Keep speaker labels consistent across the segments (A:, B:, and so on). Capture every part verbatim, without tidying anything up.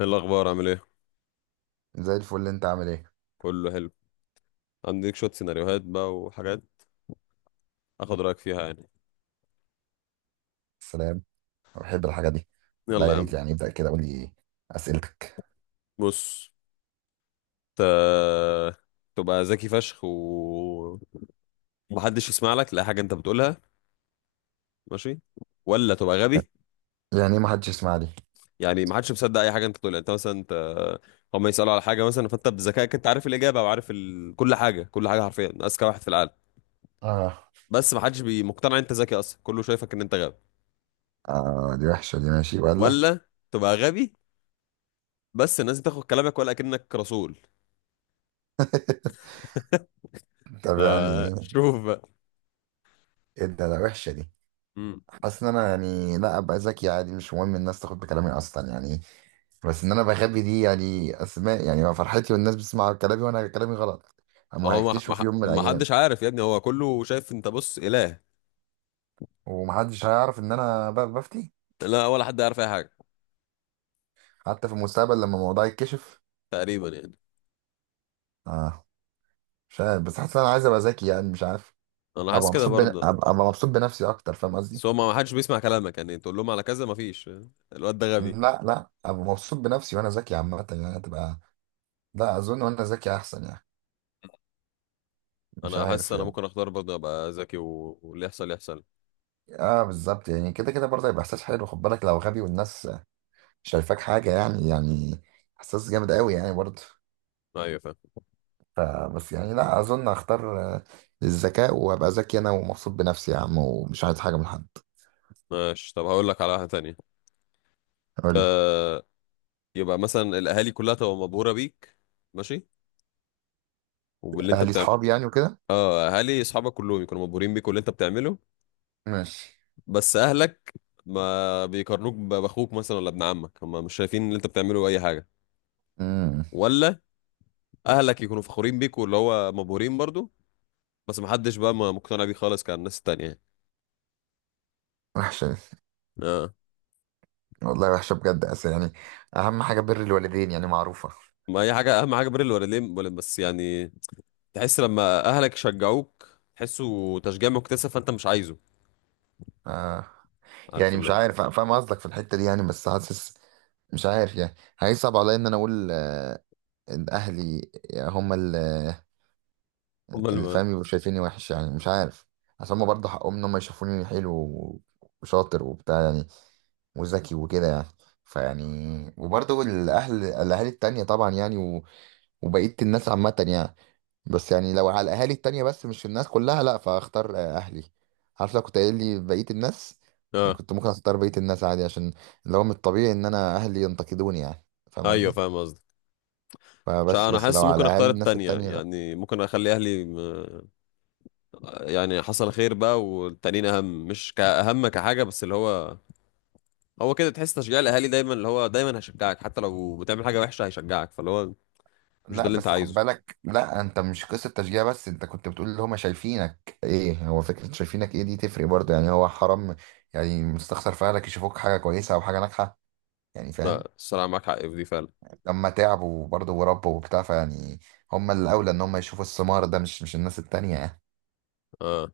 A: ايه الاخبار عامل ايه؟
B: زي الفل، انت عامل ايه؟
A: كله حلو. عندك شويه سيناريوهات بقى وحاجات اخد رايك فيها يعني.
B: سلام. انا بحب الحاجه دي. لا
A: يلا
B: يا
A: يا
B: ريت،
A: عم.
B: يعني ابدا كده، قول لي اسئلتك.
A: بص، ت... تبقى ذكي فشخ و- ومحدش يسمع لك لا حاجه انت بتقولها، ماشي، ولا تبقى غبي؟
B: يعني ايه ما حدش يسمع لي؟
A: يعني محدش مصدق اي حاجه انت بتقولها. انت مثلا، انت هم يسالوا على حاجه مثلا، فانت بذكائك انت عارف الاجابه وعارف ال... كل حاجه، كل حاجه حرفيا اذكى واحد في العالم.
B: اه.
A: بس محدش بي- مقتنع انت ذكي اصلا، كله شايفك ان انت غبي.
B: اه دي وحشه دي، ماشي ولا؟
A: ولا تبقى غبي بس الناس بتاخد كلامك ولا كأنك رسول.
B: طب يعني
A: آه
B: ايه؟
A: شوف.
B: ايه ده؟ ده وحشه دي.
A: مم.
B: حاسس ان انا يعني لا ابقى ذكي عادي، مش مهم الناس تاخد بكلامي اصلا يعني. بس ان انا بخبي دي، يعني اسماء يعني ما فرحتي، والناس بتسمع كلامي وانا كلامي غلط. هم
A: ما هو ما
B: هيكتشفوا في
A: ما
B: يوم من
A: ما
B: الايام.
A: حدش عارف يا ابني، هو كله شايف انت بص اله.
B: ومحدش هيعرف ان انا ب- بفتي
A: لا ولا حد عارف اي حاجه.
B: حتى في المستقبل لما الموضوع يتكشف.
A: تقريبا يعني.
B: اه. مش عارف بس حاسس إن انا عايز ابقى ذكي، يعني مش عارف.
A: انا
B: ابقى
A: حاسس كده
B: مبسوط بن...
A: برضه.
B: ابقى أبقى مبسوط بنفسي اكتر، فاهم قصدي؟
A: بس هو ما ما حدش بيسمع كلامك يعني، تقول لهم على كذا ما فيش، الواد ده غبي.
B: لا لا، ابقى مبسوط بنفسي وانا ذكي عامه، يعني هتبقى. لا اظن وانا ذكي احسن يعني. مش
A: انا حاسس
B: عارف
A: انا
B: يعني.
A: ممكن اختار برضه ابقى ذكي و- واللي يحصل يحصل.
B: اه بالظبط، يعني كده كده برضه هيبقى احساس حلو، خد بالك لو غبي والناس شايفاك حاجه. يعني يعني احساس جامد قوي يعني برضه.
A: ايوه فاهم.
B: ف- بس يعني لا اظن هختار آه، الذكاء، وابقى ذكي انا ومبسوط بنفسي يا عم، ومش عايز حاجه من حد.
A: ماشي، طب هقول لك على واحده تانية.
B: قول لي.
A: ت- يبقى مثلا الاهالي كلها تبقى مبهوره بيك، ماشي، وباللي انت
B: اهلي
A: بتعمل.
B: صحابي يعني وكده.
A: اه، اهالي اصحابك كلهم يكونوا مبهورين بيك واللي انت بتعمله،
B: ماشي.
A: بس اهلك ما بيقارنوك ب- باخوك مثلا ولا ابن عمك، هم مش شايفين ان انت بتعمله اي حاجه.
B: امم
A: ولا اهلك يكونوا فخورين بيك واللي هو مبهورين برضو، بس محدش بقى ما مقتنع بيه خالص، كان الناس التانية يعني.
B: وحشه دي.
A: اه.
B: والله وحشة بجد، أصل يعني أهم حاجة بر الوالدين يعني معروفة.
A: ما هي حاجه، اهم حاجه بر الوالدين ولا- بس يعني تحس لما اهلك يشجعوك تحسه تشجيع مكتسب، فانت مش عايزه.
B: آه.
A: عارف
B: يعني
A: اللي
B: مش
A: هو
B: عارف، أنا فاهم قصدك في الحتة دي يعني، بس حاسس مش عارف يعني. هيصعب عليا إن أنا أقول آه إن أهلي هم اللي
A: هم
B: اللي
A: الم...
B: فاهم يبقوا شايفيني وحش، يعني مش عارف. عشان هما برضه حقهم إن هما يشوفوني حلو و- وشاطر وبتاع يعني، وذكي وكده يعني. فيعني، وبرضه الأهل الأهالي التانية طبعا يعني، و- وبقية الناس عامة يعني. بس يعني لو على الاهالي التانية بس، مش الناس كلها، لا فاختار اهلي. عارف لو كنت قايل لي بقية الناس، يعني
A: اه
B: كنت ممكن اختار بقية الناس عادي، عشان اللي هو من الطبيعي ان انا اهلي ينتقدوني يعني. فاهم
A: ايوه
B: قصدي؟
A: فاهم قصدك. مش ع-
B: فبس،
A: انا
B: بس
A: حاسس
B: لو على
A: ممكن
B: اهالي
A: اختار
B: الناس
A: التانية
B: التانية لا.
A: يعني، ممكن اخلي اهلي يعني حصل خير بقى، والتانيين اهم، مش كأهم كحاجه، بس اللي هو هو كده تحس تشجيع الاهالي دايما، اللي هو دايما هيشجعك حتى لو بتعمل حاجه وحشه هيشجعك، فاللي هو مش ده
B: لا،
A: اللي انت
B: بس خد
A: عايزه.
B: بالك، لا انت مش قصة تشجيع بس، انت كنت بتقول اللي هما شايفينك ايه. هو فكرة شايفينك ايه دي تفرق برضه يعني. هو حرام يعني مستخسر في اهلك يشوفوك حاجة كويسة او حاجة ناجحة؟ يعني فاهم.
A: لا الصراحه معاك حق في دي فعلا.
B: لما تعبوا برضه وربوا وبتاع، فيعني هم الأولى إن هم يشوفوا الثمار ده، مش مش الناس التانية يعني.
A: اه.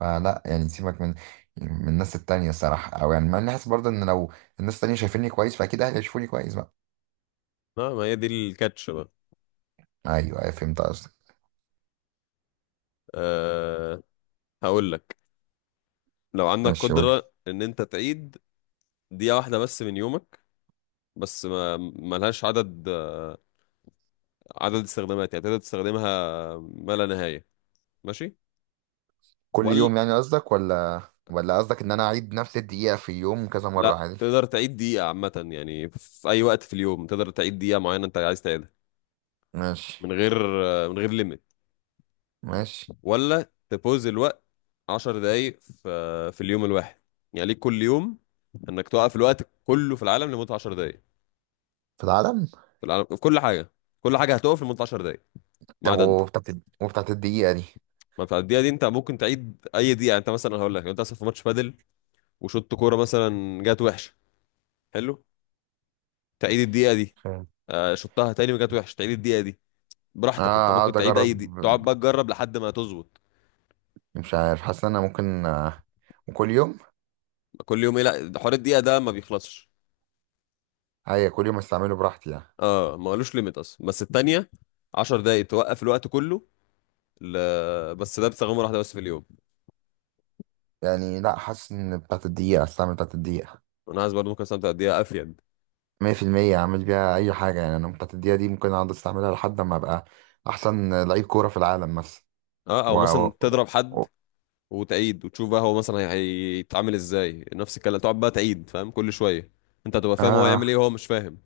B: فلا يعني، سيبك من من الناس التانية الصراحة. أو يعني ما أنا حاسس برضه إن لو الناس التانية شايفيني كويس فأكيد أهلي هيشوفوني كويس بقى.
A: لا ما هي دي الكاتش بقى.
B: أيوه أيوه، فهمت قصدك.
A: آه، هقول لك، لو عندك
B: ماشي قول لي.
A: قدره ان انت تعيد دقيقه واحده بس من يومك، بس ما ملهاش عدد، عدد استخدامات يعني تقدر تستخدمها، ما لا نهايه، ماشي،
B: كل
A: ولا
B: يوم يعني قصدك ولا؟ ولا قصدك إن أنا أعيد نفس الدقيقة في يوم كذا مرة
A: لا
B: عادي؟
A: تقدر تعيد دقيقة عامة يعني في أي وقت في اليوم تقدر تعيد دقيقة معينة أنت عايز تعيدها،
B: ماشي.
A: من غير من غير ليميت،
B: ماشي.
A: ولا تبوز الوقت؟ عشر دقايق في في اليوم الواحد يعني، ليك كل يوم إنك توقف الوقت كله في العالم لمدة عشر دقايق.
B: في العالم؟
A: في العالم، في كل حاجة، كل حاجة هتقف لمدة عشر دقايق ما
B: طب
A: عدا أنت.
B: وبتاعت وبتاعت الدقيقة دي.
A: ما في الدقيقة دي أنت ممكن تعيد أي دقيقة يعني. أنت مثلا هقول لك، لو أنت أصلا في ماتش بادل وشوط كورة مثلا جات وحشة، حلو، تعيد الدقيقة دي.
B: فاهم.
A: آه، شطها تاني وجات وحشة، تعيد الدقيقة دي
B: اه.
A: براحتك. انت ممكن
B: اقعد
A: تعيد
B: اجرب.
A: اي دي، تقعد بقى تجرب لحد ما تظبط.
B: مش عارف، حاسس ان انا ممكن آه، وكل يوم.
A: كل يوم ايه؟ لا ده حوار الدقيقه ده ما بيخلصش.
B: هي كل يوم استعمله براحتي يعني؟
A: اه ما قالوش ليميت اصلا. بس التانية، عشر دقايق توقف الوقت كله، ل... بس ده بتستخدمه واحده بس في اليوم.
B: يعني لا، حاسس ان بتاعت الدقيقة، استعمل بتاعت الدقيقة.
A: انا عايز برضه ممكن استمتع قد افيد.
B: مية في المية اعمل بيها اي حاجة يعني. انا بتاعت الدقيقة دي ممكن اقعد استعملها لحد ما ابقى احسن لعيب كورة في العالم مثلا.
A: اه،
B: و...
A: او مثلا
B: و...
A: تضرب حد
B: و...
A: وتعيد وتشوف بقى، هو مثلا هي- هيتعامل ازاي. نفس الكلام، تقعد بقى تعيد فاهم كل شويه، انت هتبقى فاهم هو يعمل
B: آه
A: ايه وهو مش فاهم.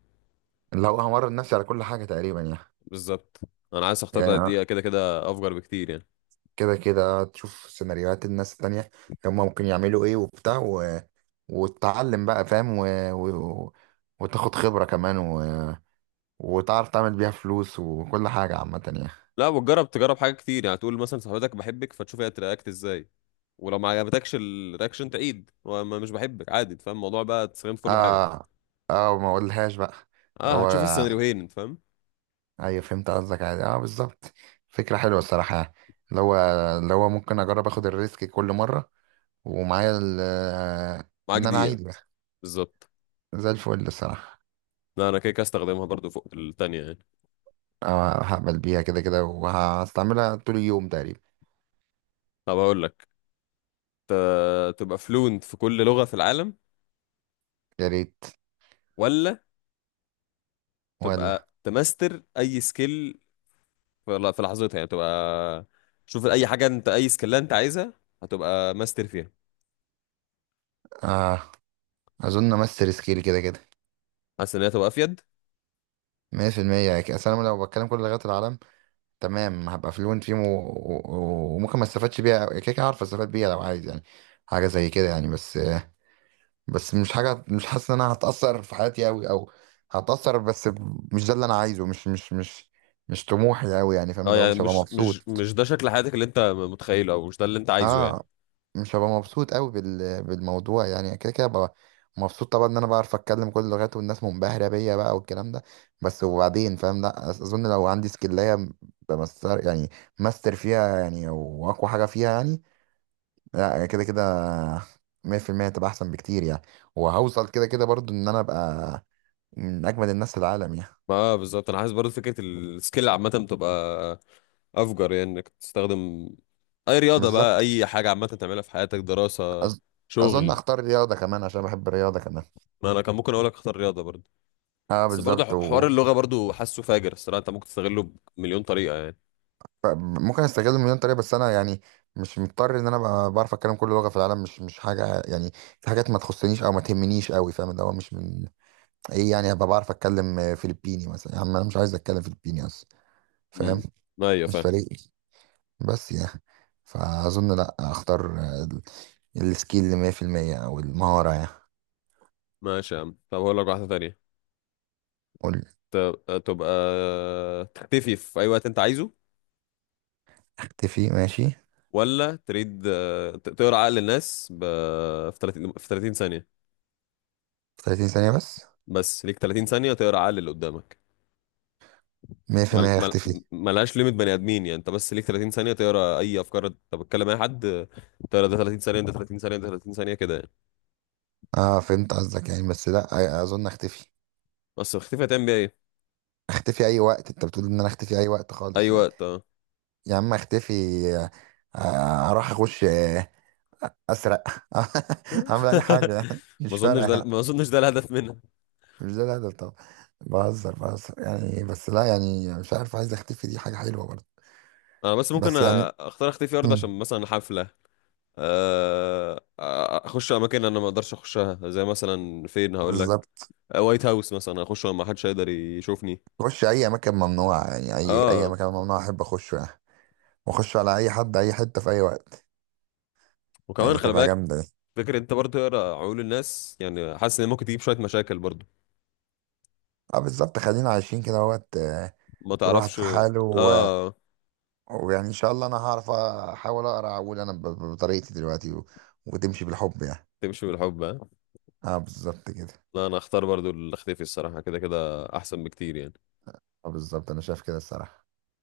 B: لو همرن نفسي على كل حاجة تقريبا يعني.
A: بالظبط، انا عايز اختار بقى
B: يعني آه،
A: الدقيقه، كده كده افجر بكتير يعني.
B: كده كده تشوف سيناريوهات الناس التانية، هما ممكن يعملوا ايه وبتاع، و... وتتعلم بقى فاهم، و... و... وتاخد خبرة كمان، و... وتعرف تعمل بيها فلوس وكل حاجة عامة يعني.
A: لا وتجرب، تجرب حاجات كتير يعني، تقول مثلا صاحبتك بحبك فتشوف هي ترياكت ازاي، ولو ما عجبتكش الرياكشن تعيد وما مش بحبك عادي. أنت فاهم الموضوع بقى، تستخدم في كل حاجه.
B: اه. اه، ما اقولهاش بقى. اللي
A: اه
B: هو.
A: هتشوف السيناريوهين، أنت فاهم،
B: ايوه فهمت قصدك، عادي، اه بالظبط. فكرة حلوة الصراحة يعني. اللي هو اللي هو ممكن اجرب اخد الريسك كل مرة، ومعايا ال- آه،
A: معاك
B: ان انا
A: دقيقه.
B: عادي بقى.
A: بالظبط.
B: زي الفل الصراحة.
A: لا انا كده كده استخدمها برضو فوق التانية يعني.
B: اه، هقبل بيها كده كده وهستعملها طول اليوم تقريبا.
A: طب هقول لك، ت- تبقى فلوينت في كل لغه في العالم،
B: يا ريت.
A: ولا
B: ولا.
A: تبقى تماستر اي سكيل في ل- في لحظتها يعني. تبقى، شوف اي حاجه انت، اي سكيل انت عايزها هتبقى ماستر فيها.
B: اه اظن امس ريسكيل كده كده.
A: حاسس ان هي تبقى افيد.
B: مية في المية، اصل انا لو بتكلم كل لغات العالم تمام هبقى فلوينت فيهم، و... و... و- وممكن ما استفادش بيها كده كده، عارف استفاد بيها لو عايز يعني حاجه زي كده يعني. بس، بس مش حاجه، مش حاسس ان انا هتاثر في حياتي قوي او هتاثر. بس مش ده اللي انا عايزه، مش مش مش مش طموحي قوي يعني. فاهم
A: اه
B: اللي هو
A: يعني
B: مش هبقى
A: مش مش
B: مبسوط.
A: مش ده شكل حياتك اللي انت متخيله، او مش ده اللي انت عايزه يعني.
B: اه مش هبقى مبسوط قوي بال... بالموضوع يعني. كده كده هبقى مبسوط طبعا ان انا بعرف اتكلم كل اللغات والناس منبهره بيا بقى والكلام ده، بس وبعدين فاهم. لا أس- اظن لو عندي سكلايه بمستر، يعني ماستر فيها يعني، واقوى حاجه فيها يعني، لا كده كده مية في المية هتبقى احسن بكتير يعني، وهوصل كده كده برضو ان انا ابقى من اجمد الناس في العالم يعني.
A: ما اه بالظبط، انا عايز برضه فكره السكيل عامه تبقى افجر يعني، انك تستخدم اي رياضه بقى،
B: بالظبط.
A: اي حاجه عامه تعملها في حياتك، دراسه،
B: أظ... اظن
A: شغل.
B: اختار رياضه كمان عشان بحب الرياضه كمان.
A: ما انا كان ممكن اقول لك اختار رياضه برضه،
B: اه
A: بس برضه
B: بالظبط.
A: ح- حوار اللغه برضه حاسه فاجر الصراحه، انت ممكن تستغله بمليون طريقه يعني.
B: ممكن استغل مليون طريقه، بس انا يعني مش مضطر ان انا ابقى بعرف اتكلم كل لغه في العالم، مش مش حاجه يعني، في حاجات ما تخصنيش او ما تهمنيش قوي. فاهم اللي هو مش من. ايه يعني هبقى بعرف اتكلم آه، فلبيني مثلا؟ يا عم انا مش عايز اتكلم فلبيني اصلا، فاهم.
A: امم، ايوه
B: مش
A: فاهم.
B: فارق لي. بس يعني فاظن لا اختار آه، ال- السكيل اللي مية في المية او المهاره يعني.
A: ماشي يا عم، طب هقول لك واحده تانية.
B: قول.
A: ت- تبقى تختفي في اي وقت انت عايزه،
B: اختفي ماشي.
A: ولا تريد آه، ت- تقرا عقل الناس ب... في تلاتين، في تلاتين ثانية.
B: في تلاتين ثانيه بس؟
A: بس ليك تلاتين ثانية تقرا عقل اللي قدامك. مل...
B: مية في المية.
A: مل...
B: اختفي.
A: ملهاش ليميت، بني ادمين يعني، انت بس ليك تلاتين ثانية تقرا اي افكار، انت بتكلم اي حد آه، تقرا ده تلاتين ثانية، ده تلاتين ثانية، ده تلاتين ثانية، كده يعني.
B: اه فهمت قصدك، يعني بس لا أ- اظن اختفي.
A: بس اختفي هتعمل بيها ايه؟
B: اختفي اي وقت، انت بتقول ان انا اختفي اي وقت
A: اي
B: خالص يعني.
A: وقت اه.
B: يا عم اختفي. آه، اروح اخش آه، اسرق اعمل اي حاجه.
A: ما
B: مش
A: اظنش
B: فارقه
A: ده،
B: يعني.
A: ما اظنش ده الهدف منها.
B: مش ده الهدف طبعا. بهزر بهزر، يعني إيه بس لا يعني مش عارف، عايز اختفي دي حاجه حلوه برضه.
A: انا بس ممكن أ-
B: بس يعني
A: اختار اختفي ارض،
B: مم.
A: عشان مثلا حفلة، آه، اخش اماكن انا ما اقدرش اخشها، زي مثلا فين هقول لك،
B: بالظبط.
A: وايت هاوس مثلا، اخش وما حدش هيقدر يشوفني.
B: اخش اي مكان ممنوع يعني، اي اي
A: اه،
B: مكان ممنوع احب اخشه يعني. واخش على اي حد اي حته في اي وقت.
A: وكمان
B: يعني
A: خلي
B: تبقى
A: بالك،
B: جامده دي.
A: فكرة انت برضه تقرا عقول الناس يعني حاسس ان ممكن تجيب شوية مشاكل برضه،
B: اه بالظبط، خلينا عايشين كده وقت،
A: ما
B: كل واحد
A: تعرفش.
B: في حاله.
A: اه.
B: ويعني ان شاء الله انا هعرف احاول اقرا، اقول انا ب- ب- بطريقتي دلوقتي، و... وتمشي بالحب يعني.
A: تمشي بالحب، ها؟
B: اه بالظبط كده.
A: لا انا اختار برضه اللي اختفي الصراحة، كده كده احسن بكتير يعني.
B: اه بالظبط انا شايف كده الصراحة.